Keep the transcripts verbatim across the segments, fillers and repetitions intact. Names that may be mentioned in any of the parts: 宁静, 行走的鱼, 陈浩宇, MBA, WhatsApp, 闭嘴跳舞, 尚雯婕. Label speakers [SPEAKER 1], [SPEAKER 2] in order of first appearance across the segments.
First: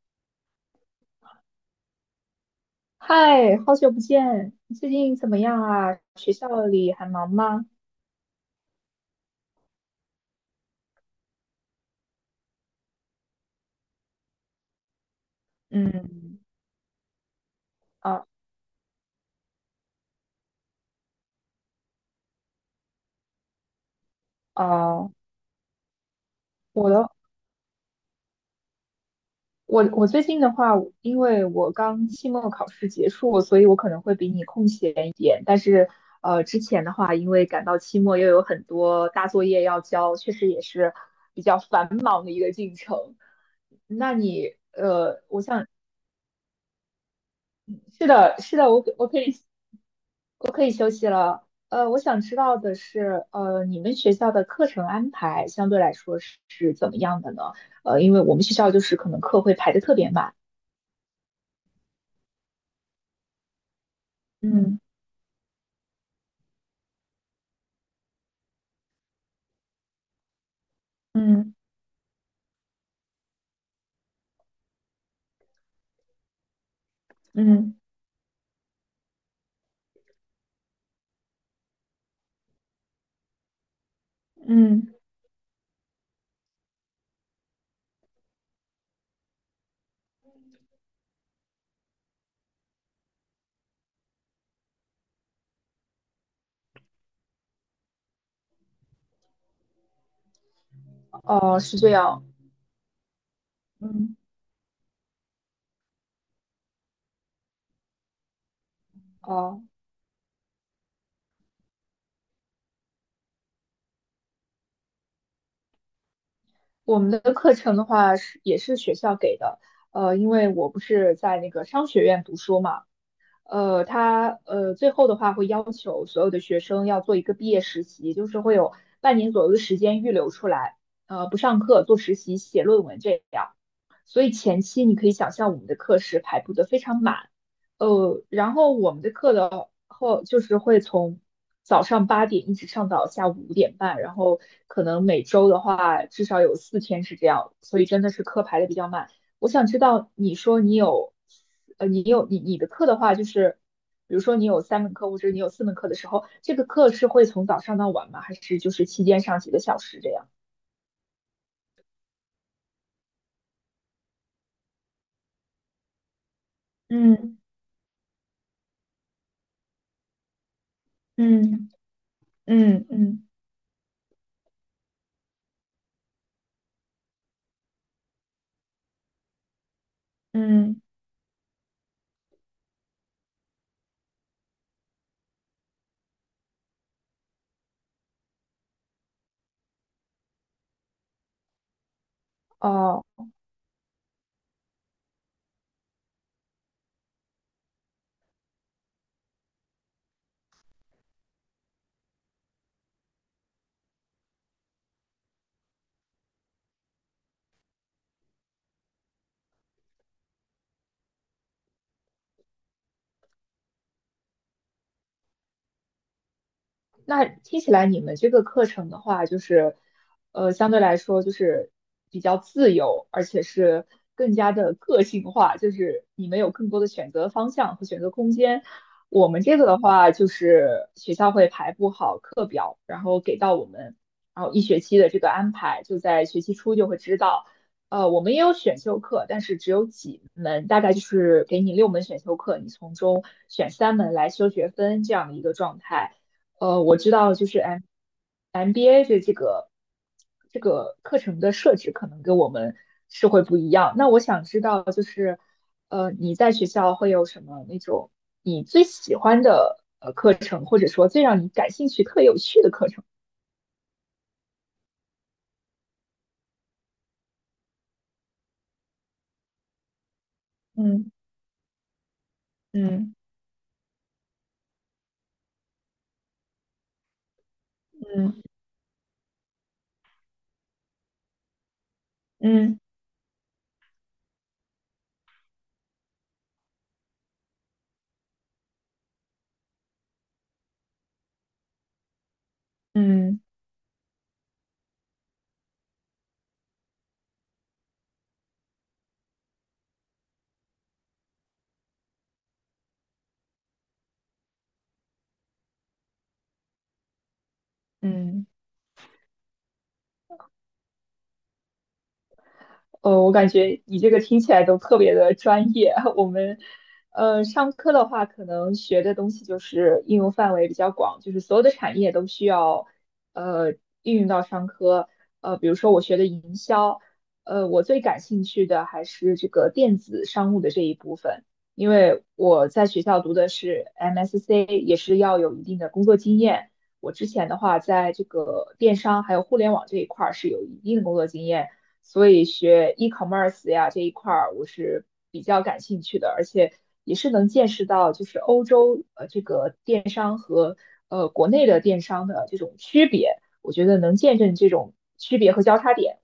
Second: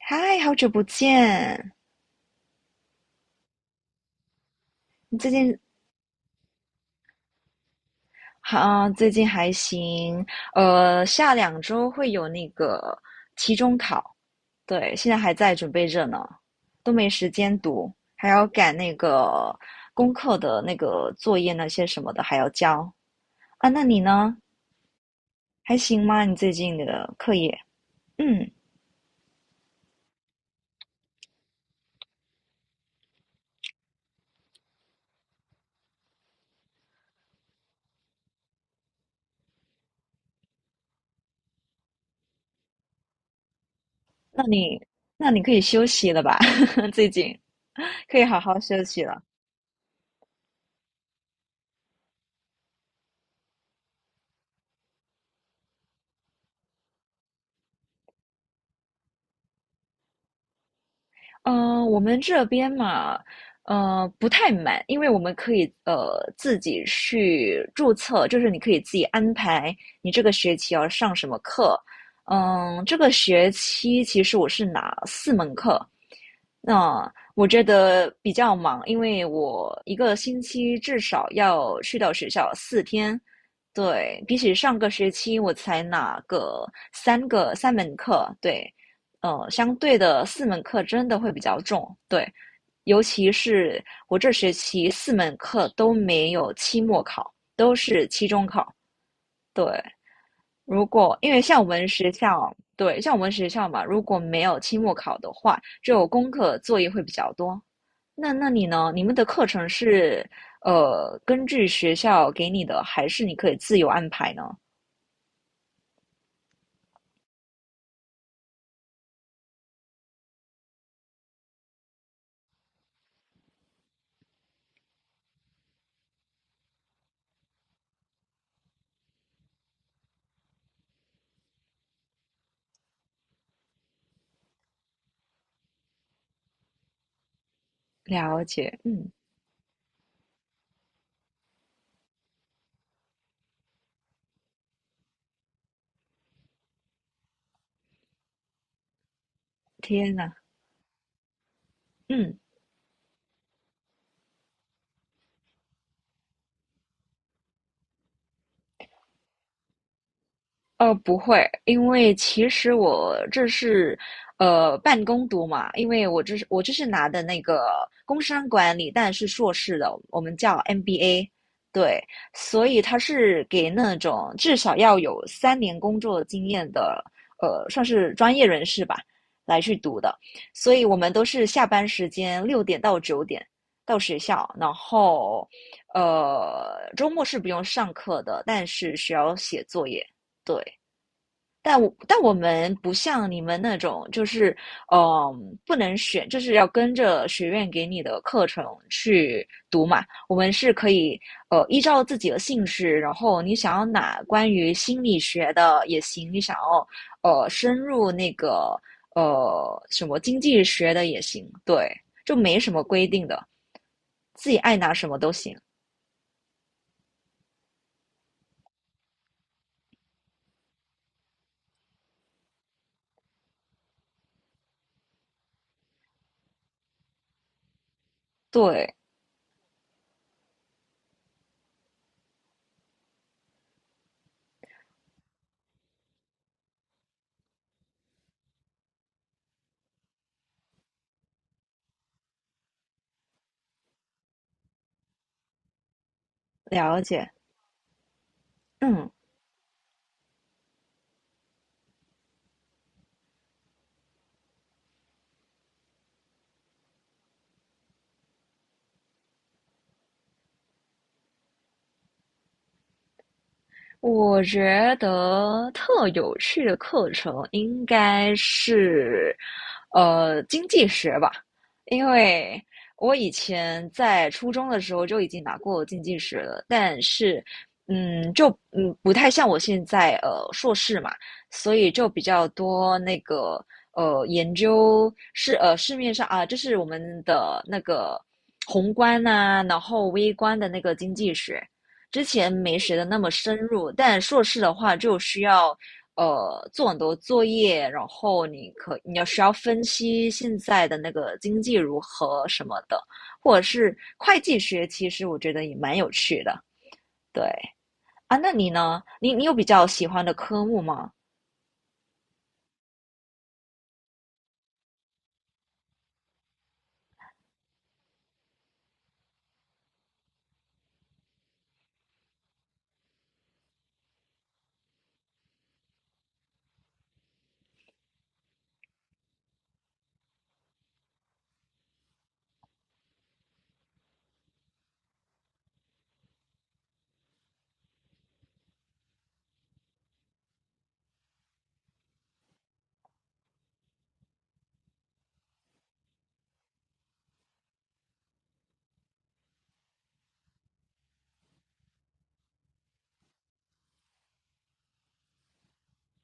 [SPEAKER 1] 嗨，好久不见！
[SPEAKER 2] 嗨，好久不见，你最近
[SPEAKER 1] 你
[SPEAKER 2] 怎
[SPEAKER 1] 最
[SPEAKER 2] 么
[SPEAKER 1] 近
[SPEAKER 2] 样啊？学校里还忙吗？
[SPEAKER 1] 好，啊最近还行。呃，下两周会有那个期中考，对，现在还在准备着呢，
[SPEAKER 2] 嗯，
[SPEAKER 1] 都没时间读，
[SPEAKER 2] 啊
[SPEAKER 1] 还要赶那个功课的那个作业那些什么的还要交啊。那你呢？
[SPEAKER 2] 啊，
[SPEAKER 1] 还行吗？你最近
[SPEAKER 2] 我的
[SPEAKER 1] 的课业？嗯，
[SPEAKER 2] 我我最近的话，因为我刚期末考试结束，所以我可能会比你空闲一点。但是呃，之前的话，因为赶到期末又有很多大作业要交，确实也是比较繁忙的一个进程。那
[SPEAKER 1] 那
[SPEAKER 2] 你
[SPEAKER 1] 你
[SPEAKER 2] 呃，
[SPEAKER 1] 那
[SPEAKER 2] 我
[SPEAKER 1] 你可以
[SPEAKER 2] 想
[SPEAKER 1] 休息了吧？最近
[SPEAKER 2] 是
[SPEAKER 1] 可以
[SPEAKER 2] 的，
[SPEAKER 1] 好
[SPEAKER 2] 是
[SPEAKER 1] 好
[SPEAKER 2] 的，
[SPEAKER 1] 休
[SPEAKER 2] 我
[SPEAKER 1] 息
[SPEAKER 2] 我可
[SPEAKER 1] 了。
[SPEAKER 2] 以。呃，我想知道的是，呃，你们学校的课程安排相对来说是是怎么样的呢？呃，因为我们学校就是可能课会排得特别满，
[SPEAKER 1] 嗯，我们这边嘛，呃，不太
[SPEAKER 2] 嗯，
[SPEAKER 1] 满，因为我们可以呃自己去注册，就是你可以自己安排你这个学期要上什么
[SPEAKER 2] 嗯
[SPEAKER 1] 课。嗯，这个学期其实我是拿四门课，那我觉
[SPEAKER 2] 嗯
[SPEAKER 1] 得比较忙，因为我一个星期至少要去到学校四天。对，比起上个
[SPEAKER 2] 嗯
[SPEAKER 1] 学期我才拿个三个三门课，对，呃，相对的四门课真的会比较重，对，尤其是我这学期四门课都没有期末考，都是期中考，对。如果
[SPEAKER 2] 嗯
[SPEAKER 1] 因为
[SPEAKER 2] 哦，
[SPEAKER 1] 像我
[SPEAKER 2] 是
[SPEAKER 1] 们
[SPEAKER 2] 这
[SPEAKER 1] 学
[SPEAKER 2] 样。
[SPEAKER 1] 校，对，像我们学校嘛，如
[SPEAKER 2] 嗯
[SPEAKER 1] 果没有期末考的话，就功课作业会比较多。那那你呢？你们的课
[SPEAKER 2] 哦，
[SPEAKER 1] 程是呃根据学校给你的，还是你可以自由安排呢？
[SPEAKER 2] 我们的课程的话是也是学校给的，呃，因为我不是在那个商学院读书嘛，呃，他呃最后的话会要求所有的学生要做一个毕业实习，就是会有半年左右的时间预留出来，呃，不上课，做实习、写论文这样。所以前期你可以想象我们的课时排布的非常满，呃，
[SPEAKER 1] 了
[SPEAKER 2] 然后
[SPEAKER 1] 解，
[SPEAKER 2] 我们
[SPEAKER 1] 嗯，
[SPEAKER 2] 的课的后就是会从早上八点一直上到下午五点半，然后可能每周的话至少有四天是这样，所以真的是课排的比较满。我想知道
[SPEAKER 1] 天呐，
[SPEAKER 2] 你说你有，呃，你有
[SPEAKER 1] 嗯。
[SPEAKER 2] 你你的课的话就是。比如说你有三门课或者你有四门课的时候，这个课是会从早上到晚吗？还是就是期间上几个小时这样？
[SPEAKER 1] 呃，不会，因为其实我这是呃半工读嘛，因为我这是我这是拿的那个工商管理，但是硕士的，我们叫 M B A，
[SPEAKER 2] 嗯
[SPEAKER 1] 对，所以
[SPEAKER 2] 嗯嗯嗯
[SPEAKER 1] 他
[SPEAKER 2] 嗯。
[SPEAKER 1] 是给那种至少要有三年工作经验的，呃，算是专业人士吧，来去读的，所
[SPEAKER 2] 嗯
[SPEAKER 1] 以我们都是下班时间六点到九点到学校，然后呃周末是不用上课的，但是需要写作业。对，但我但我们不
[SPEAKER 2] 哦，
[SPEAKER 1] 像你们那种，就是嗯、呃不能选，就是要跟着学院给你的课程去读嘛。我们是可以呃依照自己的兴趣，然后你想要哪关于心理学的也行，你想要呃深入那个呃什么经济学的也行，对，就没什么规定的，自己爱拿什么都行。
[SPEAKER 2] 那听起来你们这个课程的话，就是，呃，相对来说就是比较自由，而且是更加的个性化，就是你们有更多的选择方向和选择空间。
[SPEAKER 1] 对，
[SPEAKER 2] 我们这个的话，就是学校会排布好课表，然后给到我们，然后一学期的这个安排，就在学期初就会知道。呃，我们也有选修课，但是只有几门，大概就是给你六门选修课，你从中选三门来修学分这样的一个状态。呃，我
[SPEAKER 1] 了
[SPEAKER 2] 知
[SPEAKER 1] 解，
[SPEAKER 2] 道就是哎 M MBA
[SPEAKER 1] 嗯。
[SPEAKER 2] 的这个这个课程的设置可能跟我们是会不一样。那我想知道就是，呃，你在学校会有什么那种你最喜欢的呃课程，或者说最让你感兴趣、特有趣的课程？
[SPEAKER 1] 我觉得特有趣的课程应该是呃，经济
[SPEAKER 2] 嗯
[SPEAKER 1] 学吧，因为我
[SPEAKER 2] 嗯
[SPEAKER 1] 以前在初中的时候就已经拿过经济学了，但是，嗯，
[SPEAKER 2] 嗯
[SPEAKER 1] 就嗯不太像我现在呃硕士嘛，所以就比较
[SPEAKER 2] 嗯
[SPEAKER 1] 多那个呃研究市呃市面上啊，就是我们的那个宏观啊，然后微观的那个经济学。之前没学的那么
[SPEAKER 2] 嗯
[SPEAKER 1] 深入，但硕士的话就需要呃做很多作业，然后你可你要需要分析现在的那个经济如何什么的，或者是会计学，其实我觉得也蛮有趣的。对啊，
[SPEAKER 2] 嗯。
[SPEAKER 1] 那你呢？你你有比较喜欢的科目吗？
[SPEAKER 2] 呃，我感觉你这个听起来都特别的专业。我们，呃，上课的话，可能学的东西就是应用范围比较广，就是所有的产业都需要，呃，应用到商科。呃，比如说我学的营销，呃，我最感兴趣的还是这个电子商务的这一部分，因为我在学校读的是 M S C，也是要有一定的工作经验。我之前的话，在这个电商还有互联网这一块儿是有一定的工作经验。所以学 e-commerce 呀这一块儿我是比较感兴趣的，而且也是能见识到就是欧洲呃这个电商和呃国内的电商的这种区别，我觉得能见证这种区别和交叉点，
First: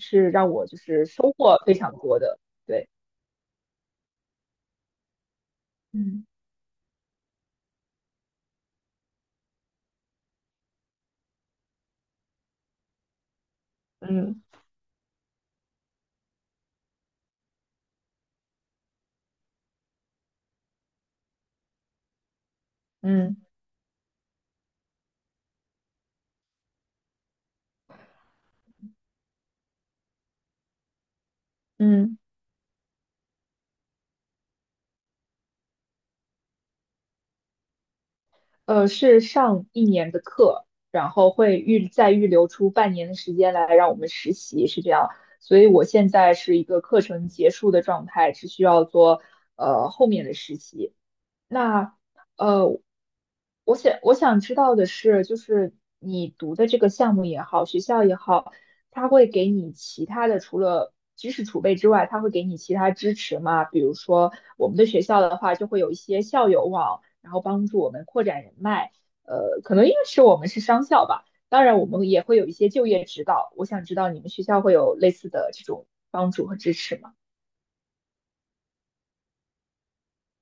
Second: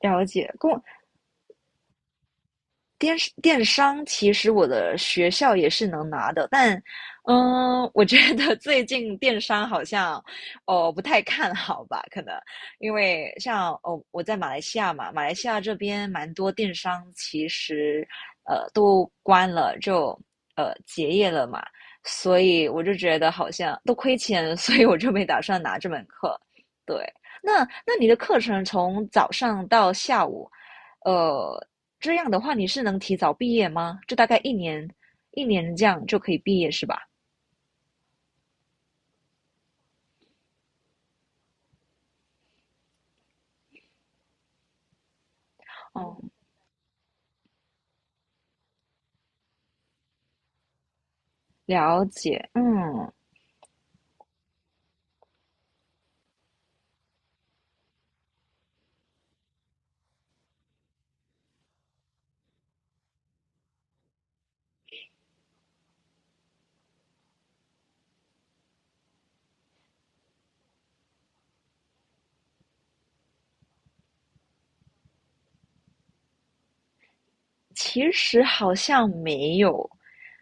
[SPEAKER 1] 了
[SPEAKER 2] 让
[SPEAKER 1] 解，
[SPEAKER 2] 我
[SPEAKER 1] 跟
[SPEAKER 2] 就
[SPEAKER 1] 我
[SPEAKER 2] 是收获非常多的。对，
[SPEAKER 1] 电电商其实我的学校也是能
[SPEAKER 2] 嗯
[SPEAKER 1] 拿的，但，嗯，我觉得 最近电商好像，哦，不太看好吧？可能因为像哦，我
[SPEAKER 2] 嗯
[SPEAKER 1] 在马来西亚嘛，马来西亚这边蛮多电商其实，呃，都关了，就呃结业了嘛，所以我就觉得
[SPEAKER 2] 嗯
[SPEAKER 1] 好像都亏钱，所以我就没打算拿这门课。对，那那你的课程从早上到下午，呃，这
[SPEAKER 2] 嗯。
[SPEAKER 1] 样的话，你是能提早毕业吗？就大概一年，一年这样就可以毕业是吧？
[SPEAKER 2] 呃，是上一年的课，然后会预再预留出半年的时间来让我们实习，是这样。所以我现
[SPEAKER 1] 哦，
[SPEAKER 2] 在是一个课程结束的状态，只需要做呃后面的实习。那
[SPEAKER 1] 了解。
[SPEAKER 2] 呃，
[SPEAKER 1] 嗯，
[SPEAKER 2] 我想我想知道的是，就是你读的这个项目也好，学校也好，它会给你其他的除了知识储备之外，它会给你其他支持吗？比如说我们的学校的话，就会有一些校友网，然后帮助我们扩展人脉。呃，可能因为是我们是商校吧，当然我们也会有一些就业指导。我想知道你们学校会有类似的这种帮助和支持吗？
[SPEAKER 1] 其实好像没有，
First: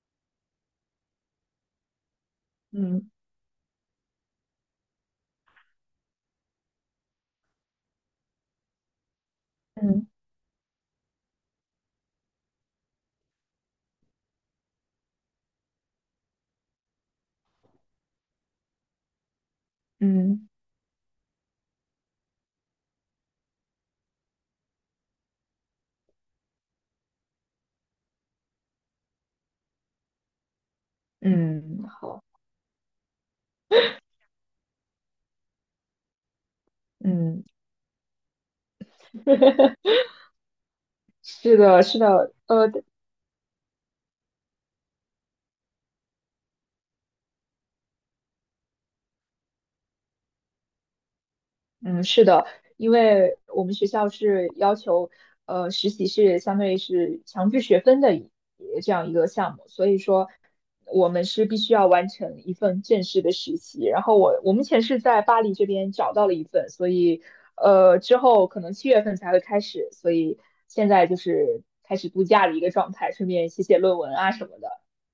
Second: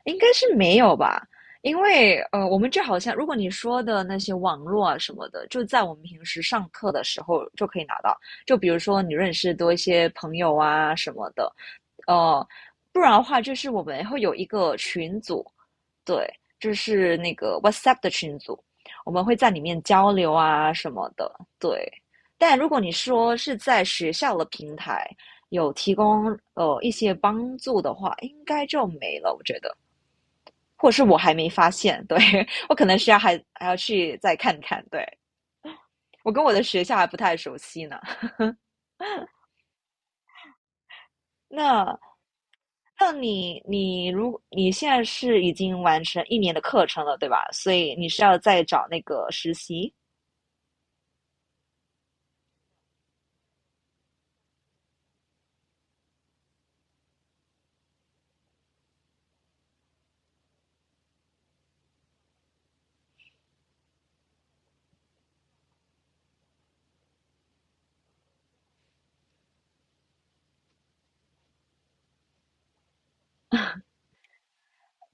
[SPEAKER 1] 应该是没有吧。因为呃，我们就好
[SPEAKER 2] 嗯
[SPEAKER 1] 像如果你说的那些网络啊什么的，就在我们平时上课的时候就可以拿到。就比如说你认识多一
[SPEAKER 2] 嗯
[SPEAKER 1] 些朋友啊什么的，呃，不然的话就是我们会有一个群组，对，就是那个 WhatsApp 的群组，我们会在里面交流
[SPEAKER 2] 嗯
[SPEAKER 1] 啊什么的。对，但如果你说是在学校的平台有提供呃一些帮助的话，应该就没了，我觉得，或者是我还没发
[SPEAKER 2] 嗯，
[SPEAKER 1] 现，对，
[SPEAKER 2] 好，
[SPEAKER 1] 我可能需要还还要去再看看。对，我跟我的学校还不太
[SPEAKER 2] 嗯。
[SPEAKER 1] 熟悉呢。
[SPEAKER 2] 是的，是
[SPEAKER 1] 那
[SPEAKER 2] 的，呃，
[SPEAKER 1] 那你你如你现在是已经完成一年的课程了，对吧？所以你是要再找那个实习。
[SPEAKER 2] 嗯，是的，因为我们学校是要求，呃，实习是相当于是强制学分的一呃这样一个项目，所以说我们是必须要完成一份正式的实习。然后我我目前是在巴黎这边找到了一份，所以呃之后可能七月份才会开始，所以现在就是开始度假的一个状态，顺便写写论文啊什么的。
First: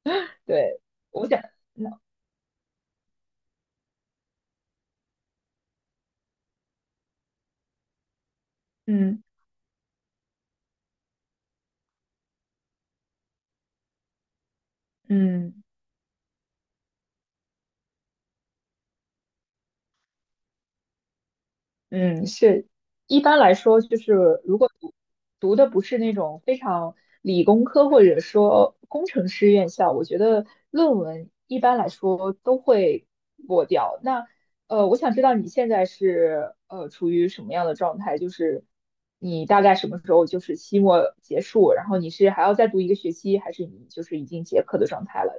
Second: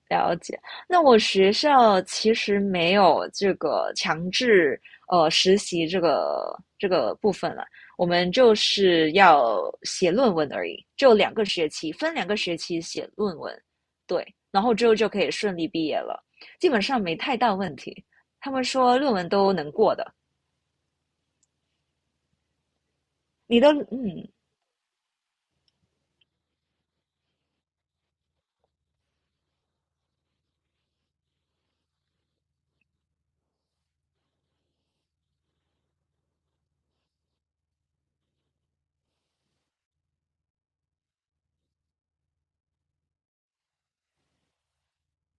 [SPEAKER 1] 了解，
[SPEAKER 2] 对，
[SPEAKER 1] 那我
[SPEAKER 2] 我想，
[SPEAKER 1] 学
[SPEAKER 2] 嗯
[SPEAKER 1] 校其实没有这个强制呃实习这个这个部分了，我们就是
[SPEAKER 2] 嗯。
[SPEAKER 1] 要写论文而已，就两个学期，分两个学期写论文，对，然后之后就可以顺
[SPEAKER 2] 嗯
[SPEAKER 1] 利毕业了，基本上没太大问题。他们说论文都能过的，
[SPEAKER 2] 嗯，是，一般来
[SPEAKER 1] 你都
[SPEAKER 2] 说，就
[SPEAKER 1] 嗯，
[SPEAKER 2] 是如果读读的不是那种非常理工科或者说工程师院校，我觉得论文一般来说都会过掉。那呃，我想知道你现在是呃处于什么样的状态？就是你大概什么时候就是期末结束，然后你是还要再读一个学期，还是你就是已经结课的状态了？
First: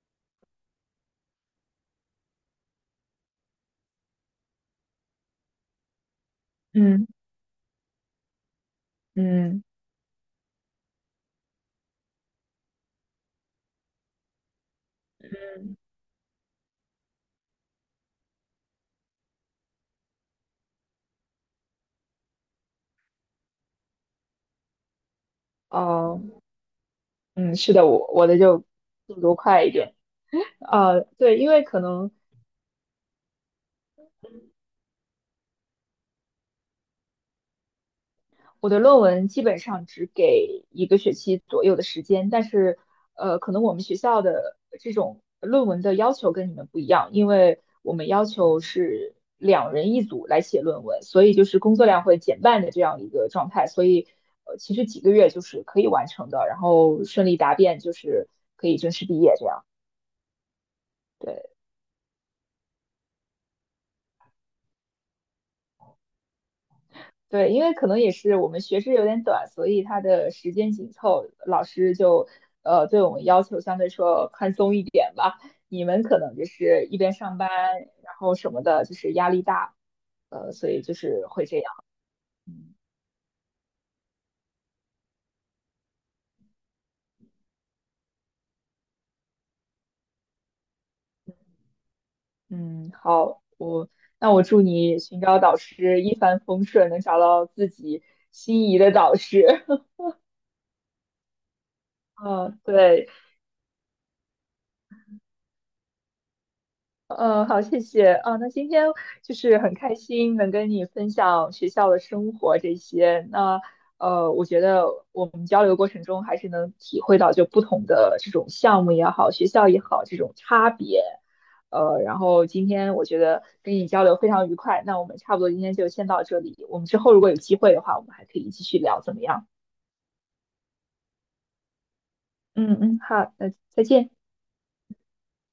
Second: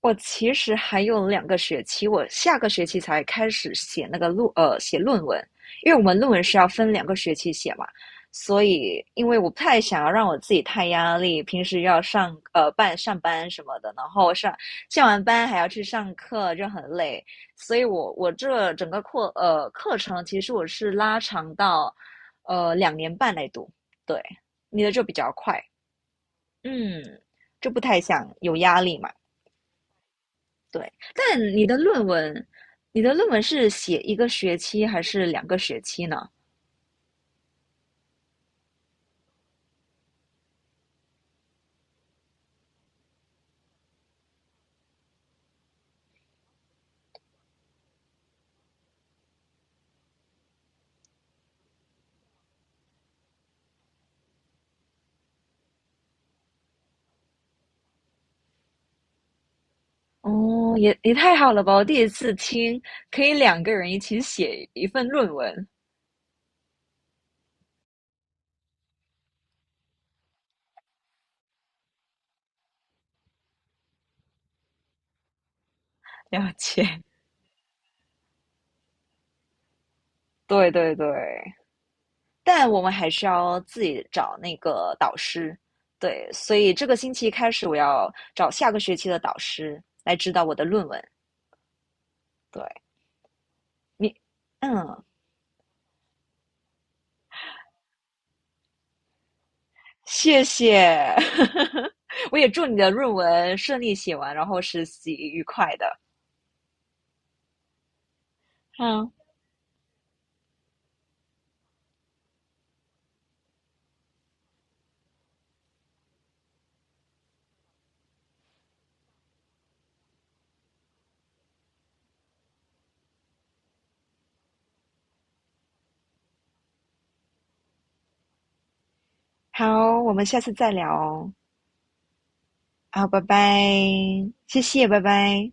[SPEAKER 1] 我其实还有两个学期，我下个学期才开始写那个论呃写论文，因为我们论文是要分两
[SPEAKER 2] 嗯
[SPEAKER 1] 个学期写嘛，所以因为我不
[SPEAKER 2] 嗯。
[SPEAKER 1] 太想要让我自己太压力，平时要上呃办上班什么的，然后上下完班还要
[SPEAKER 2] 嗯
[SPEAKER 1] 去上课，就很累，所以我我这整个课呃课程其实我是拉长到呃两年半来读，对，你的就比较快，
[SPEAKER 2] 哦，
[SPEAKER 1] 嗯，
[SPEAKER 2] 嗯，
[SPEAKER 1] 就
[SPEAKER 2] 是
[SPEAKER 1] 不
[SPEAKER 2] 的，
[SPEAKER 1] 太
[SPEAKER 2] 我我
[SPEAKER 1] 想
[SPEAKER 2] 的
[SPEAKER 1] 有
[SPEAKER 2] 就
[SPEAKER 1] 压力嘛。
[SPEAKER 2] 速度快一点。
[SPEAKER 1] 对，
[SPEAKER 2] 呃，对，
[SPEAKER 1] 但
[SPEAKER 2] 因为
[SPEAKER 1] 你的
[SPEAKER 2] 可
[SPEAKER 1] 论
[SPEAKER 2] 能
[SPEAKER 1] 文，你的论文是写一个学期还是两个学期呢？
[SPEAKER 2] 我的论文基本上只给一个学期左右的时间，但是呃，可能我们学校的这种论文的要求跟你们不一样，因为我们要求是两人一组来写论文，所以就是工作量会减半的这样一个状态，所以呃，其实几个月就是可以完成的，然后顺利答辩就是可以正式毕业这样。
[SPEAKER 1] 哦，也也太好
[SPEAKER 2] 对。
[SPEAKER 1] 了吧！我第一次听可以两个人一起写一份论文，
[SPEAKER 2] 对，因为可能也是我们学制有点短，所以它的时间紧凑，老师就呃对我们要求相对说宽松一点吧。你们可能就
[SPEAKER 1] 了
[SPEAKER 2] 是一
[SPEAKER 1] 解。
[SPEAKER 2] 边上班，然后什么的，就是压力大，呃，
[SPEAKER 1] 对
[SPEAKER 2] 所以
[SPEAKER 1] 对
[SPEAKER 2] 就
[SPEAKER 1] 对，
[SPEAKER 2] 是会这样。
[SPEAKER 1] 但
[SPEAKER 2] 嗯
[SPEAKER 1] 我们还是要自己找那个导师。对，所以这个星期开始，我要找下个学期的导师来指导我的论文。对
[SPEAKER 2] 嗯，好，我
[SPEAKER 1] 你，
[SPEAKER 2] 那我祝你
[SPEAKER 1] 嗯，
[SPEAKER 2] 寻找导师一帆风顺，能找到自己心仪的导师。
[SPEAKER 1] 谢谢，我也
[SPEAKER 2] 嗯，
[SPEAKER 1] 祝你的
[SPEAKER 2] 对。
[SPEAKER 1] 论文顺利写完，然后实习愉快的。
[SPEAKER 2] 呃，好，谢谢啊。那今天
[SPEAKER 1] 嗯，
[SPEAKER 2] 就是很开心能跟你分享学校的生活这些。那呃，我觉得我们交流过程中还是能体会到就不同的这种项目也好，学校也好，这种差别。呃，然后今天我觉得跟你交流非常愉快。那我们差不多今天就先到这里。我们之后如果有机会的话，我们还可以继续聊，怎么样？
[SPEAKER 1] 好，我们下次再聊哦。
[SPEAKER 2] 嗯嗯，
[SPEAKER 1] 好，拜
[SPEAKER 2] 好，
[SPEAKER 1] 拜，
[SPEAKER 2] 那再见。
[SPEAKER 1] 谢谢，拜拜。